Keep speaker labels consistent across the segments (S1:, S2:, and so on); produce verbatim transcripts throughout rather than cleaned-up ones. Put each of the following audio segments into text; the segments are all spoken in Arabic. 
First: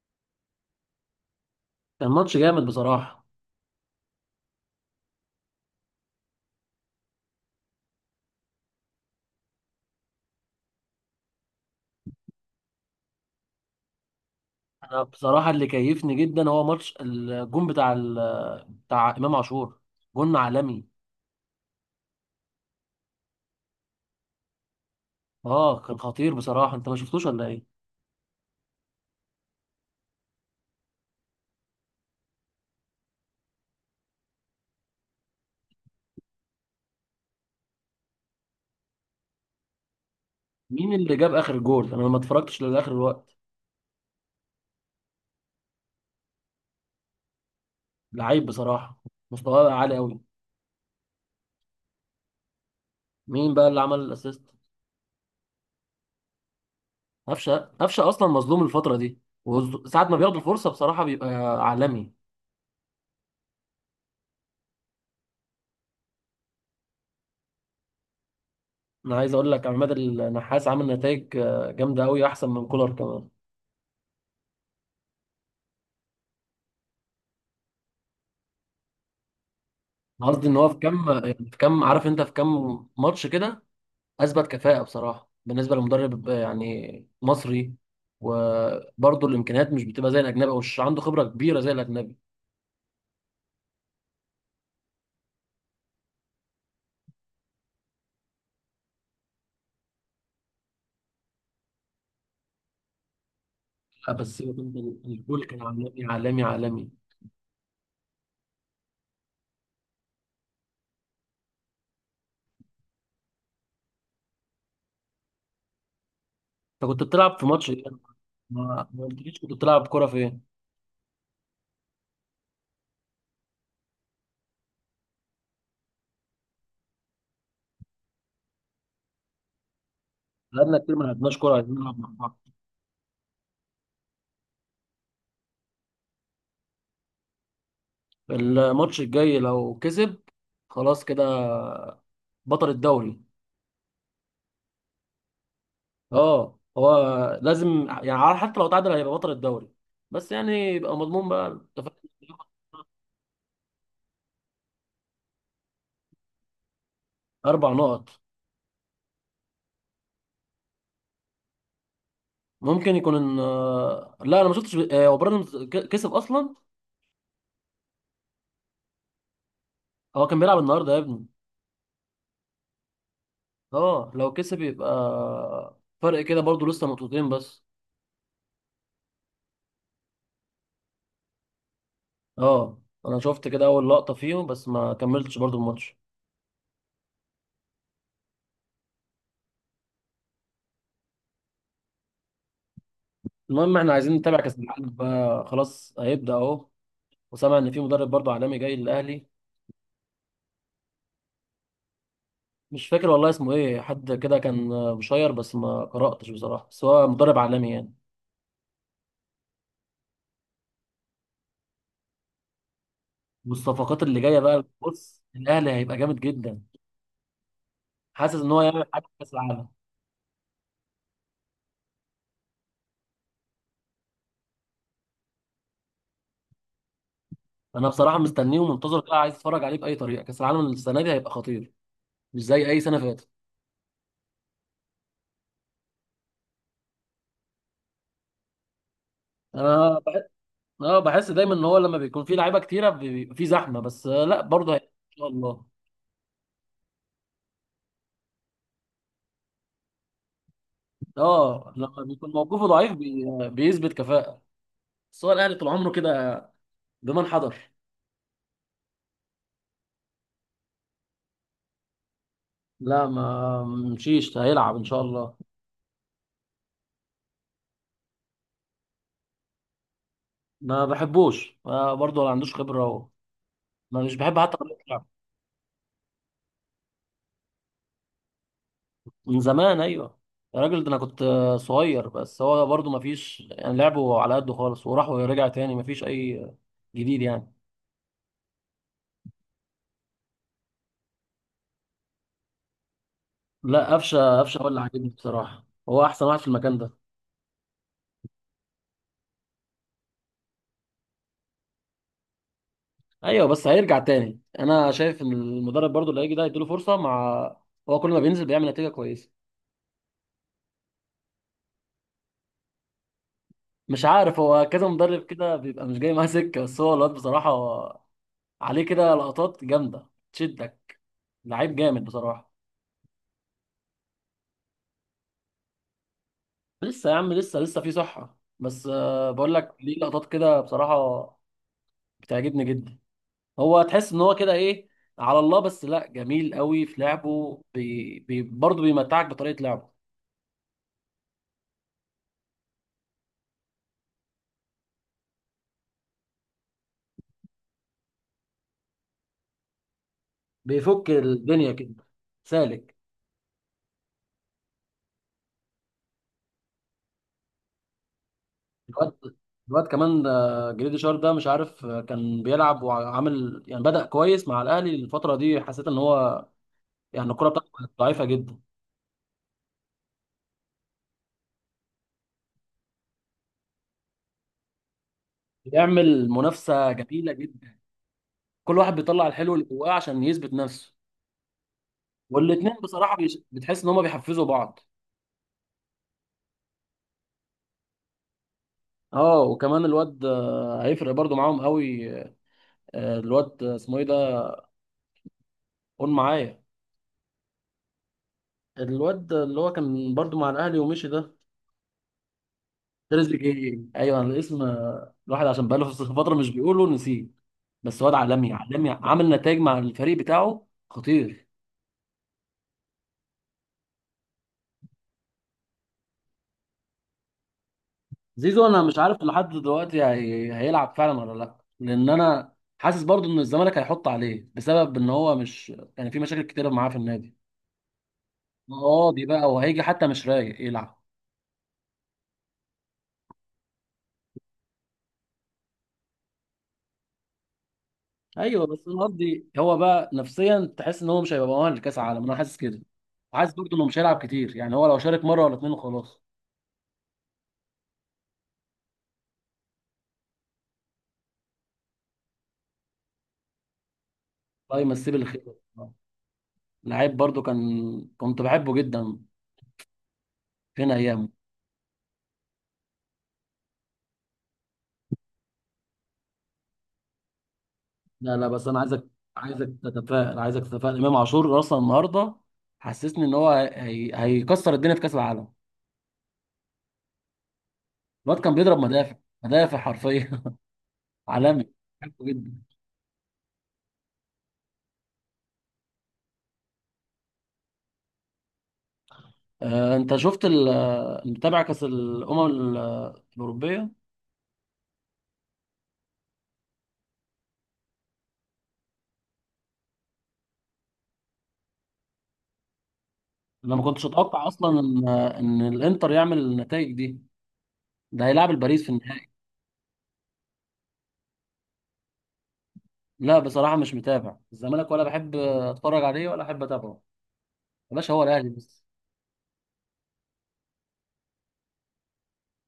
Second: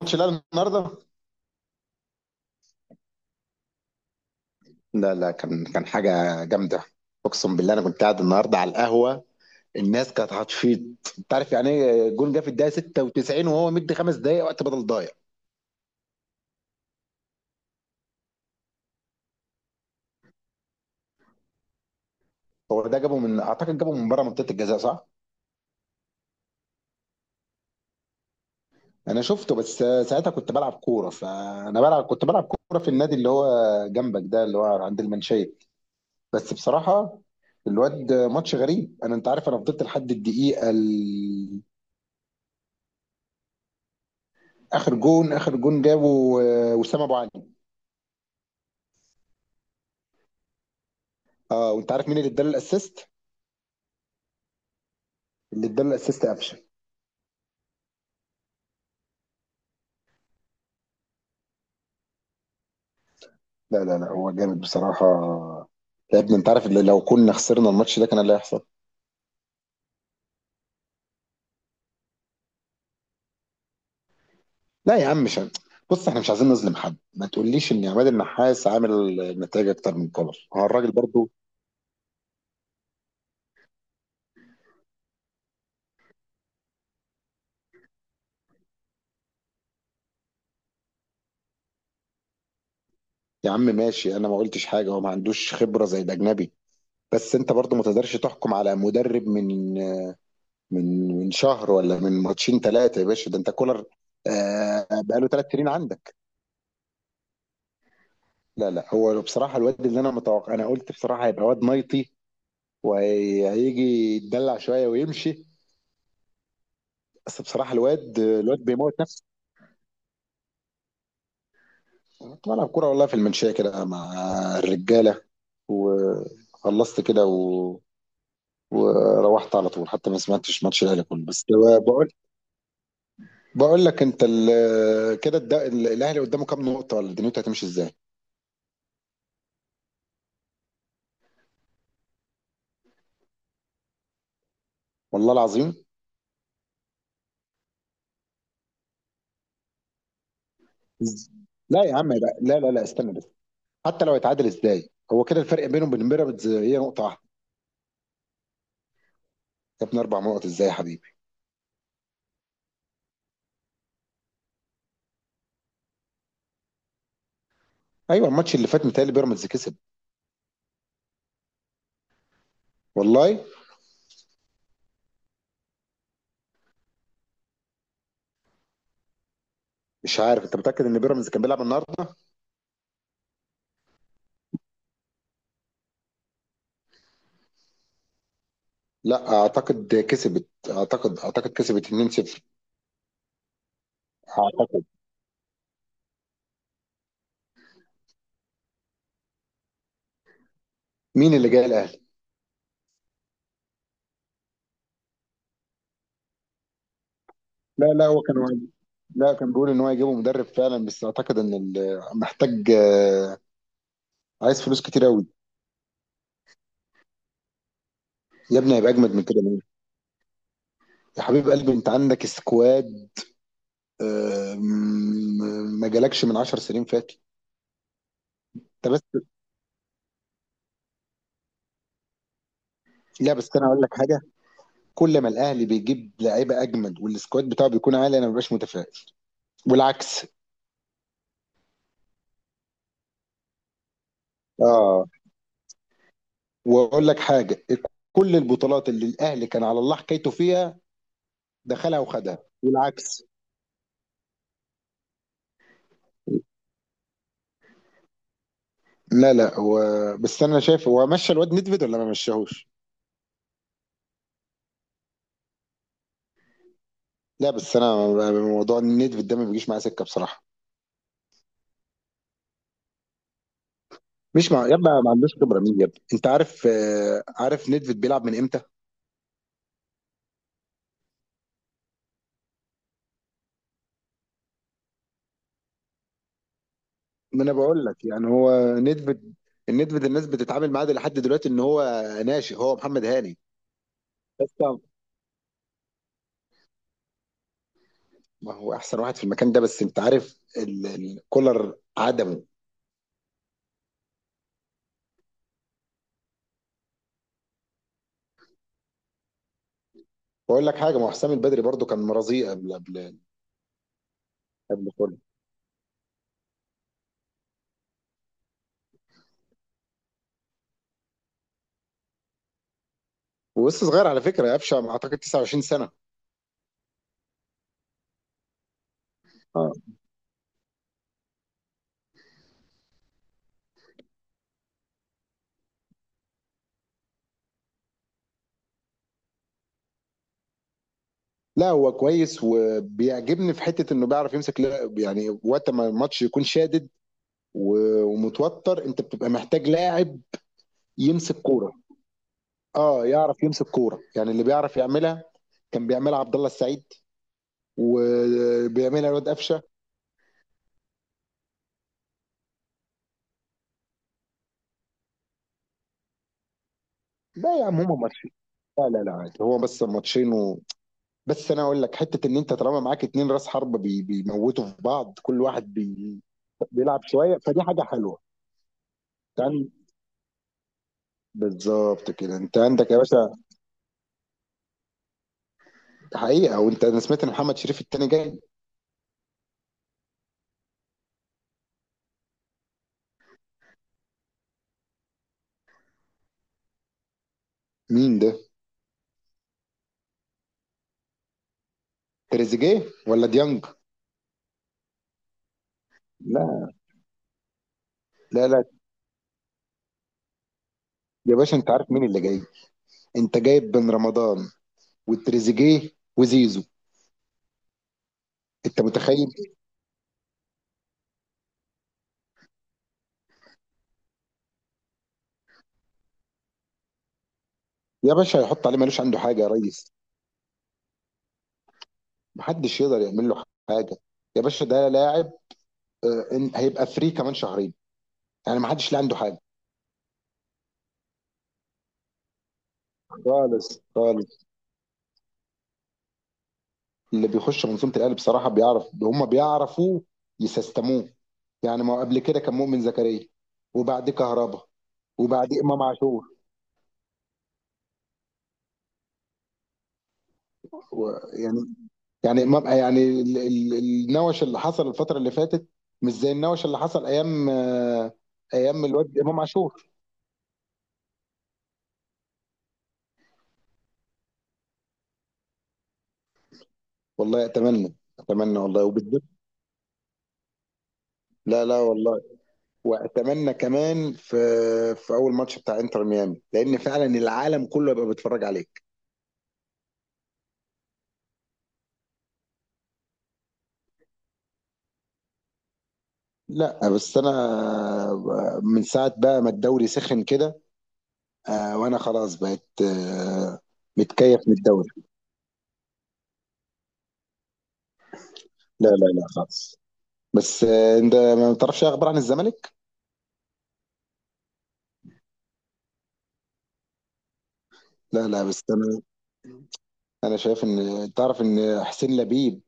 S1: ماتش الاهلي النهارده.
S2: كان ماتش جامد بصراحة.
S1: لا لا كان كان حاجة جامدة. أقسم بالله أنا كنت قاعد النهاردة على القهوة، الناس كانت هتفيض، أنت عارف يعني إيه جون جه في الدقيقة ستة وتسعين وهو مدي خمس دقايق وقت بدل
S2: أنا
S1: ضايع.
S2: بصراحة اللي كيفني جدا هو ماتش الجون بتاع ال... بتاع إمام عاشور. جون عالمي.
S1: هو ده جابه من، أعتقد جابه من بره منطقة الجزاء صح؟
S2: اه، كان خطير بصراحة، أنت ما شفتوش ولا إيه؟
S1: أنا شفته بس ساعتها كنت بلعب كورة، فأنا بلعب، كنت بلعب كورة في النادي اللي هو جنبك ده اللي هو عند المنشية. بس بصراحة الواد، ماتش غريب أنا، أنت عارف أنا فضلت لحد الدقيقة
S2: مين اللي جاب آخر
S1: ال...
S2: جول؟ أنا ما اتفرجتش لآخر الوقت.
S1: آخر جون، آخر جون جابه آه، وسام أبو علي.
S2: لعيب بصراحة، مستواه عالي أوي.
S1: اه وانت عارف مين اللي اداله الاسيست؟
S2: مين بقى اللي عمل الأسيست؟
S1: اللي اداله الاسيست قفشه.
S2: قفشة قفشة أصلا مظلوم الفترة دي، وساعة ما بياخد الفرصة بصراحة بيبقى عالمي.
S1: لا لا لا هو جامد بصراحه. يا ابني انت عارف اللي لو كنا خسرنا الماتش ده كان اللي هيحصل.
S2: أنا عايز أقول لك عماد النحاس عامل نتائج جامدة أوي، أحسن من كولر كمان.
S1: لا يا عم، مش هن- بص احنا مش عايزين نظلم حد، ما تقوليش ان عماد النحاس عامل نتائج اكتر من
S2: قصدي
S1: كولر،
S2: إن
S1: هو
S2: هو في
S1: الراجل
S2: كام،
S1: برضو.
S2: يعني في كام، عارف أنت، في كام ماتش كده اثبت كفاءه بصراحه، بالنسبه لمدرب آه، يعني مصري، وبرضه الامكانيات مش بتبقى زي الاجنبي، او مش عنده خبره كبيره زي الاجنبي.
S1: يا عم ماشي، انا ما قلتش حاجه، هو ما عندوش خبره زي الاجنبي، بس انت برضو ما تقدرش تحكم على مدرب من، من من شهر ولا من ماتشين ثلاثه، يا باشا ده انت كولر.
S2: لا، بس
S1: آه
S2: كان-
S1: بقاله
S2: الجول
S1: ثلاث
S2: كان
S1: سنين
S2: عالمي
S1: عندك.
S2: عالمي عالمي.
S1: لا لا، هو بصراحة الواد اللي أنا متوقع، أنا قلت بصراحة هيبقى واد نايطي وهيجي يتدلع شوية ويمشي.
S2: انت كنت بتلعب
S1: بس
S2: في ماتش
S1: بصراحة
S2: ايه؟
S1: الواد، الواد
S2: ما
S1: بيموت
S2: ما
S1: نفسه.
S2: قلتليش كنت بتلعب كوره في ايه؟
S1: أنا كنت بلعب كورة والله في المنشية كده مع الرجالة، وخلصت كده و... وروحت على طول، حتى ما سمعتش
S2: بقالنا
S1: ماتش
S2: كتير
S1: الأهلي
S2: ما
S1: كله،
S2: لعبناش
S1: بس
S2: كوره، عايزين
S1: هو
S2: نلعب مع
S1: بقول،
S2: بعض.
S1: بقول لك أنت ال... كده الد... الأهلي قدامه كام نقطة ولا دنيته هتمشي إزاي؟
S2: الماتش الجاي لو كسب، خلاص كده بطل الدوري.
S1: والله العظيم.
S2: اه هو، لازم يعني عارف، حتى لو تعادل هيبقى بطل الدوري، بس يعني يبقى مضمون
S1: إز-
S2: بقى، أنت
S1: لا
S2: فاهم؟
S1: يا عم، لا لا لا, لا استنى بس، حتى لو هيتعادل إزاي؟ هو كده الفرق بينهم وبين بيراميدز هي نقطة واحدة.
S2: اربع نقط.
S1: جبنا اربع نقط ازاي يا حبيبي؟
S2: ممكن يكون ان آه، لا انا ما شفتش، آه، هو براندون ك- كسب اصلا؟
S1: ايوه الماتش اللي فات متهيألي بيراميدز كسب.
S2: هو كان بيلعب النهارده يا ابني؟
S1: والله
S2: اه لو كسب يبقى فرق كده، برضو لسه نقطتين بس.
S1: مش عارف، انت متاكد ان بيراميدز كان بيلعب النهارده؟
S2: اه انا شفت كده اول لقطه فيهم، بس ما كملتش برضو الماتش.
S1: لا اعتقد كسبت، اعتقد اعتقد كسبت اتنين صفر.
S2: المهم احنا عايزين نتابع كاس
S1: اعتقد.
S2: العالم بقى، خلاص هيبدا اهو. وسامع ان في مدرب برضو عالمي جاي للاهلي.
S1: مين اللي جاي الاهلي؟
S2: مش فاكر والله اسمه ايه، حد كده كان آه، مشير، بس ما قراتش بصراحه، بس هو مدرب عالمي
S1: لا
S2: يعني.
S1: لا هو كان، لا كان بيقول ان هو هيجيبه مدرب فعلا، بس اعتقد ان ال- محتاج آه،
S2: والصفقات اللي جايه
S1: عايز
S2: بقى،
S1: فلوس كتير
S2: بص
S1: قوي.
S2: الاهلي هيبقى جامد جدا. حاسس ان
S1: يا
S2: هو
S1: ابني
S2: يعمل
S1: هيبقى
S2: حاجه في
S1: اجمد من
S2: كاس
S1: كده مين؟
S2: العالم.
S1: يا حبيب قلبي انت عندك سكواد، آه، م- ما جالكش من عشر سنين فاتوا.
S2: انا بصراحه مستنيه
S1: انت
S2: ومنتظر
S1: بس،
S2: بقى، عايز اتفرج عليه باي طريقه. كاس العالم السنه دي هيبقى خطير، مش زي اي سنه فاتت.
S1: لا بس انا اقول لك حاجه، كل ما الاهلي بيجيب لعيبه اجمد والسكواد بتاعه بيكون عالي انا ما ببقاش متفائل،
S2: انا بح...
S1: والعكس.
S2: اه، بحس دايما ان هو لما بيكون فيه لعيبه كتيره بي- بيبقى فيه زحمه، بس آه، لا برضه هي- ان
S1: اه
S2: شاء الله.
S1: واقول لك حاجه، كل البطولات اللي الاهلي كان على الله حكايته فيها
S2: اه
S1: دخلها
S2: لما بيكون
S1: وخدها،
S2: موقفه ضعيف
S1: والعكس.
S2: بي... بيثبت كفاءه. بس هو الاهلي طول عمره كده، بمن حضر.
S1: لا لا هو، بس انا شايف هو مشى الواد ندفد ولا ما مشاهوش؟
S2: لا ما مشيش، هيلعب ان شاء الله.
S1: لا بس انا، موضوع ندفد ده ما بيجيش معايا سكه بصراحه.
S2: ما بحبوش، آه برضه ما عندوش خبره و... ما مش بحب
S1: مش
S2: حتى.
S1: مع يا ما عندوش خبره مين، يا انت عارف آه، عارف ندفد بيلعب من امتى؟
S2: من زمان، ايوه. يا راجل، ده انا كنت آه، صغير، بس هو برضه ما فيش يعني لعبه على قده خالص، وراح ورجع تاني ما فيش اي جديد
S1: ما
S2: يعني.
S1: انا بقول لك يعني هو ندفد، الندفد الناس بتتعامل معاه ده لحد دلوقتي ان هو ناشئ، هو محمد هاني.
S2: لا، قفشه
S1: بس
S2: قفشه هو اللي عاجبني بصراحه، هو احسن واحد في المكان ده.
S1: ما هو احسن واحد في المكان ده، بس انت عارف ال- ال- كولر عدمه.
S2: ايوه بس هيرجع تاني، انا شايف ان المدرب برضه اللي هيجي ده هيديله فرصه مع هو كل ما بينزل بيعمل نتيجه كويسه.
S1: بقول لك حاجه، ما هو حسام البدري برضو كان مرازيه قبل، قبل
S2: مش عارف، هو كذا
S1: قبل كولر.
S2: مدرب كده بيبقى مش جاي معاه سكه، بس هو الواد بصراحه عليه كده لقطات جامده تشدك. لعيب جامد بصراحه.
S1: ولسه صغير على فكره قفشه، اعتقد تسعة وعشرين سنه.
S2: لسه يا عم، لسه لسه في صحة، بس آه، بقول
S1: اه.
S2: لك ليه، لقطات كده بصراحة بتعجبني جدا. هو تحس ان هو كده ايه، على الله. بس لا، جميل قوي في لعبه، بي بي برضه بيمتعك بطريقة لعبه.
S1: لا هو كويس وبيعجبني في حته انه بيعرف يمسك لاعب، يعني وقت ما الماتش يكون شادد و- ومتوتر، انت بتبقى محتاج لاعب
S2: بيفك
S1: يمسك كوره.
S2: الدنيا كده سالك.
S1: اه يعرف يمسك كوره يعني، اللي بيعرف يعملها كان بيعملها عبد الله السعيد، وبيعملها
S2: الواد
S1: الواد قفشه.
S2: الواد كمان آه، جريدي شار ده، مش عارف آه، كان بيلعب وعامل يعني، بدأ كويس مع الأهلي الفترة دي. حسيت ان هو يعني الكرة
S1: لا يا
S2: بتاعته
S1: عم
S2: كانت
S1: هم،
S2: ضعيفة جدا.
S1: لا لا لا عادي، هو بس ماتشين و... بس انا اقول لك حته، ان انت طالما معاك اتنين راس حربه بي... بيموتوا في بعض، كل واحد بي...
S2: بيعمل منافسة
S1: بيلعب
S2: جميلة
S1: شويه، فدي
S2: جدا،
S1: حاجه حلوه
S2: كل واحد بيطلع الحلو اللي
S1: يعني.
S2: جواه عشان يثبت نفسه.
S1: بالظبط كده انت
S2: والاتنين
S1: عندك يا
S2: بصراحة
S1: باشا.
S2: بيش... بتحس ان هما بيحفزوا بعض.
S1: حقيقه وانت، انا سمعت ان محمد شريف التاني جاي.
S2: اه وكمان الواد آه، هيفرق برضو معاهم قوي. آه، الواد آه، اسمه ايه ده، قول معايا.
S1: مين ده؟
S2: الواد اللي هو كان برضو مع الاهلي ومشي ده،
S1: تريزيجيه ولا ديانج؟
S2: تريزيجيه، ايوه الاسم. آه، الواحد عشان بقاله في فترة مش
S1: لا
S2: بيقوله نسيه. بس واد
S1: لا
S2: عالمي
S1: لا،
S2: عالمي، عامل نتائج مع الفريق بتاعه
S1: يا
S2: خطير.
S1: باشا انت عارف مين اللي جاي؟ انت جايب بن رمضان وتريزيجيه وزيزو.
S2: زيزو،
S1: انت
S2: انا مش عارف لحد
S1: متخيل؟
S2: دلوقتي هي... هيلعب فعلا ولا لا، لان انا حاسس برضو ان الزمالك هيحط عليه بسبب ان هو مش كان يعني في مشاكل كتيرة معاه في النادي،
S1: يا باشا هيحط عليه ملوش عنده
S2: مقاضي
S1: حاجه يا
S2: بقى، وهيجي
S1: ريس.
S2: حتى مش رايق يلعب.
S1: محدش يقدر يعمل له حاجه، يا باشا ده لاعب، آه، إن- هيبقى فري كمان شهرين. يعني
S2: ايوه
S1: ما
S2: بس
S1: حدش لا
S2: انا
S1: عنده حاجه
S2: قصدي هو بقى نفسيا، تحس ان هو مش هيبقى مؤهل لكاس العالم، انا حاسس كده. وحاسس
S1: خالص
S2: برضه انه مش هيلعب
S1: خالص.
S2: كتير، يعني هو لو شارك مره ولا اتنين وخلاص.
S1: اللي بيخش منظومه الاهلي بصراحه بيعرف، هم بيعرفوا يسستموه، يعني ما هو قبل كده كان مؤمن زكريا، وبعد كهربا،
S2: الله يمسيه
S1: وبعد
S2: بالخير.
S1: امام عاشور.
S2: لعيب برضه كان، كنت بحبه جدا، فين
S1: و-
S2: ايامه.
S1: يعني، يعني امام يعني ال- ال- النوش اللي حصل الفتره اللي فاتت مش زي النوش اللي حصل ايام آه،
S2: لا لا، بس انا
S1: ايام
S2: عايزك
S1: الواد امام
S2: عايزك
S1: عاشور.
S2: تتفائل، عايزك تتفائل. امام عاشور اصلا النهارده حسسني ان هو هي... هيكسر الدنيا في كاس العالم.
S1: والله اتمنى،
S2: الواد كان
S1: اتمنى
S2: بيضرب
S1: والله،
S2: مدافع
S1: وبالذات،
S2: مدافع حرفيا.
S1: لا
S2: عالمي.
S1: لا والله.
S2: بحبه جدا.
S1: واتمنى كمان في، في اول ماتش بتاع انتر ميامي، لان فعلا العالم كله يبقى بيتفرج عليك.
S2: آه، انت شفت ال- آه، متابع كاس الامم ال- آه، الاوروبيه؟
S1: لا بس انا، من ساعه بقى ما الدوري سخن كده، آه، وانا خلاص بقيت آه،
S2: انا ما كنتش
S1: متكيف
S2: اتوقع
S1: من
S2: اصلا
S1: الدوري.
S2: ان آه، ان الانتر يعمل النتائج دي. ده هيلاعب الباريس في
S1: لا لا لا
S2: النهائي.
S1: خالص. بس آه، انت ما تعرفش أي اخبار عن الزمالك؟
S2: لا بصراحه مش متابع الزمالك، ولا بحب اتفرج عليه ولا احب اتابعه. يا باشا، هو
S1: لا لا
S2: الاهلي
S1: بس
S2: بس.
S1: انا، انا شايف ان، تعرف ان حسين لبيب،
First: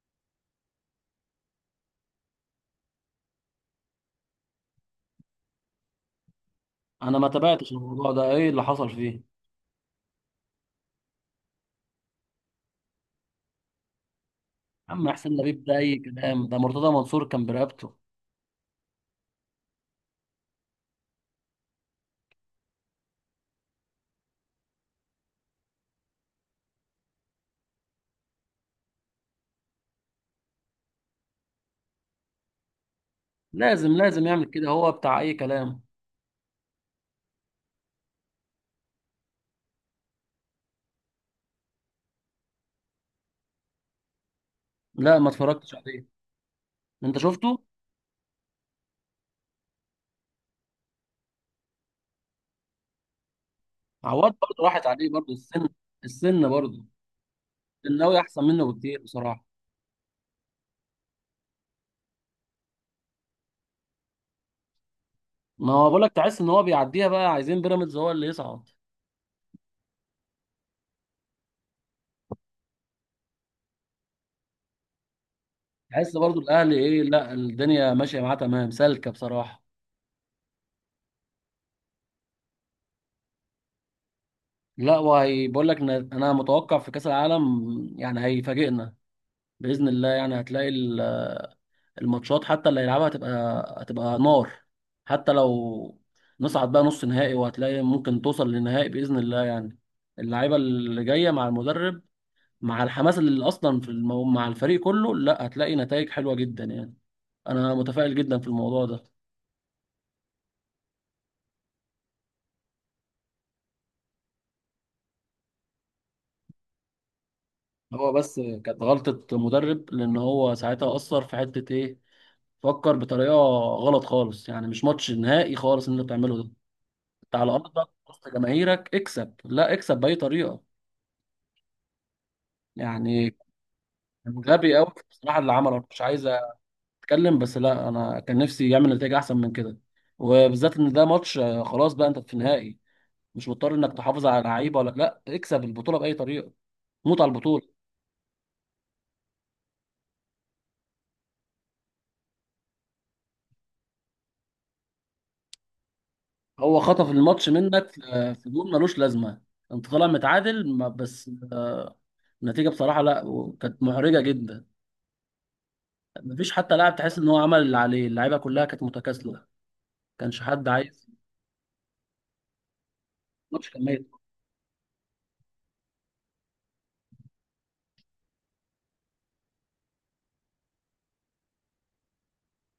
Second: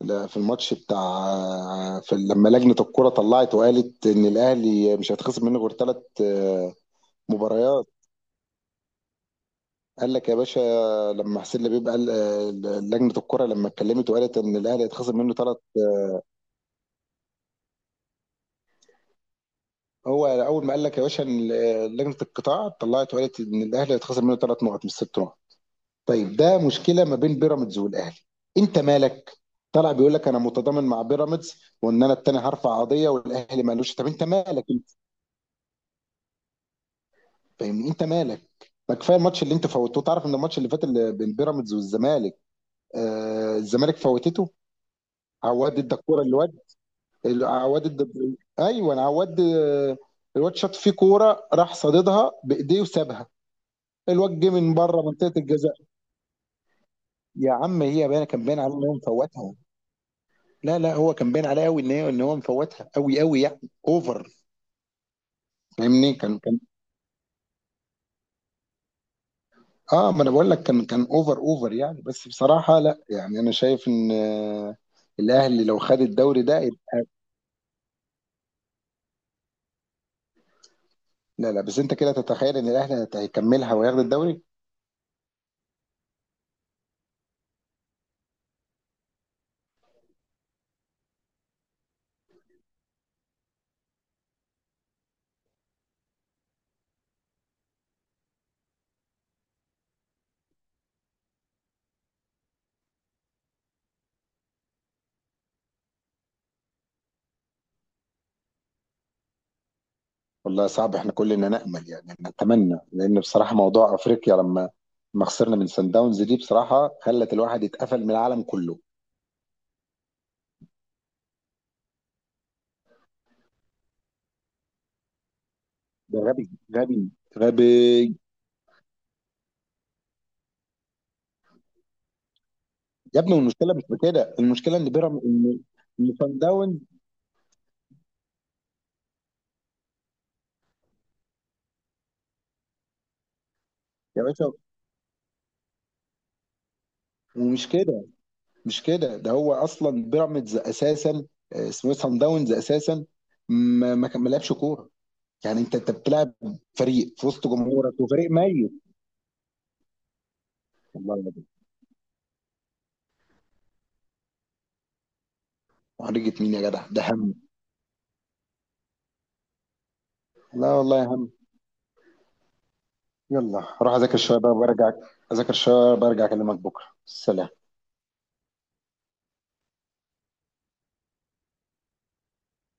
S1: لا، في الماتش بتاع، في لما لجنه الكره طلعت وقالت ان الاهلي مش هيتخصم منه غير ثلاث
S2: انا ما تابعتش
S1: مباريات،
S2: الموضوع ده، ايه اللي حصل فيه؟ يا
S1: قال لك يا باشا، لما حسين لبيب قال، آه، لجنه الكره لما اتكلمت وقالت ان الاهلي
S2: عم
S1: هيتخصم منه
S2: حسين
S1: ثلاث،
S2: لبيب ده اي كلام، ده مرتضى منصور كان برقبته.
S1: هو اول ما قال لك يا باشا ان، آه، لجنه القطاع طلعت وقالت ان الاهلي هيتخصم منه ثلاث نقط مش ست نقط، طيب ده مشكله ما بين بيراميدز والاهلي، انت مالك؟ طلع بيقول لك انا متضامن مع بيراميدز، وان انا التاني هرفع قضيه، والاهلي ما
S2: لازم
S1: قالوش طب انت
S2: لازم يعمل
S1: مالك
S2: كده،
S1: انت؟
S2: هو بتاع اي كلام.
S1: فاهمني؟ انت مالك؟ ما كفايه الماتش اللي انت فوتته، تعرف ان الماتش اللي فات اللي بين بيراميدز والزمالك، آه الزمالك فوتته،
S2: لا ما اتفرجتش
S1: عواد ادى
S2: عليه.
S1: الكوره للواد،
S2: انت
S1: ال-
S2: شفته؟
S1: عواد الدبري، ايوه عواد، آه، الواد شاط فيه كوره راح صاددها بايديه وسابها،
S2: عواد
S1: الواد جه
S2: برضه
S1: من
S2: راحت
S1: بره
S2: عليه برضه
S1: منطقه
S2: السن،
S1: الجزاء.
S2: السن برضه.
S1: يا عم هي
S2: الناوي
S1: باينه،
S2: احسن
S1: كان باين
S2: منه
S1: عليه ان هو
S2: بكتير بصراحه.
S1: مفوتها. لا لا هو كان باين عليه قوي ان هي، ان هو مفوتها، قوي قوي يعني، اوفر.
S2: ما هو بقول لك،
S1: فاهمني؟ كان
S2: تحس ان
S1: كان
S2: هو بيعديها بقى، عايزين بيراميدز هو اللي يصعد.
S1: اه، ما انا بقول لك كان كان اوفر، اوفر يعني. بس بصراحه لا يعني، انا شايف ان، آه، الاهلي لو خد
S2: تحس برضو
S1: الدوري ده،
S2: الاهلي ايه، لا الدنيا ماشيه معاه تمام، سالكه بصراحه.
S1: لا لا بس انت كده تتخيل ان الاهلي هت- هيكملها وياخد الدوري؟
S2: لا وهي بقول لك إن انا متوقع في كاس العالم يعني هيفاجئنا، باذن الله. يعني هتلاقي ال- الماتشات حتى اللي هيلعبها هتبقى هتبقى نار. حتى لو نصعد بقى نص نهائي، وهتلاقي ممكن توصل للنهائي باذن الله يعني. اللعيبه اللي جايه مع المدرب، مع الحماس اللي اصلا في المو... مع الفريق كله، لا هتلاقي نتائج حلوه جدا يعني. انا متفائل جدا في الموضوع ده.
S1: والله صعب. احنا كلنا نأمل يعني نتمنى، لأن بصراحة موضوع أفريقيا لما ما خسرنا من سان داونز دي، بصراحة خلت الواحد يتقفل من
S2: هو بس
S1: العالم كله.
S2: كانت غلطة مدرب، لان هو ساعتها اثر في حتة ايه، فكر بطريقة غلط خالص يعني. مش ماتش نهائي خالص اللي انت
S1: ده
S2: بتعمله
S1: غبي،
S2: ده.
S1: غبي،
S2: انت على
S1: غبي.
S2: ارضك وسط جماهيرك، اكسب، لا اكسب بأي طريقة
S1: يا
S2: يعني.
S1: ابني والمشكلة مش بكده،
S2: كان غبي
S1: المشكلة
S2: قوي
S1: إن بيراميدز،
S2: بصراحة اللي
S1: إن
S2: عمله. مش
S1: إن
S2: عايز
S1: سان داونز،
S2: اتكلم، بس لا انا كان نفسي يعمل نتيجة احسن من كده، وبالذات ان ده ماتش. آه، خلاص بقى انت في النهائي، مش مضطر انك
S1: يا
S2: تحافظ على
S1: باشا،
S2: لعيبة، ولا لا اكسب البطولة بأي طريقة. موت على
S1: ومش
S2: البطولة.
S1: كده، مش كده، ده هو أصلا بيراميدز أساسا، آه، اسمه إيه؟ سان داونز أساسا ما ما كان- ما لعبش كورة، يعني أنت أنت بتلعب
S2: هو خطف
S1: فريق في وسط
S2: الماتش منك في
S1: جمهورك وفريق
S2: في جول
S1: ميت،
S2: ملوش لازمه. انت طالع متعادل ما-
S1: والله
S2: بس
S1: يا جدع.
S2: آه، النتيجه بصراحه لا، كانت محرجه جدا.
S1: وهنيجي
S2: مفيش
S1: مين يا
S2: حتى
S1: جدع
S2: لاعب
S1: ده
S2: تحس ان
S1: هم؟
S2: هو عمل اللي عليه، اللعيبه كلها كانت متكاسله، ما كانش حد
S1: لا
S2: عايز.
S1: والله.
S2: الماتش
S1: يلا
S2: كان
S1: روح اذاكر
S2: ميت.
S1: شويه بقى وارجع، اذاكر شويه برجع اكلمك بكره، سلام.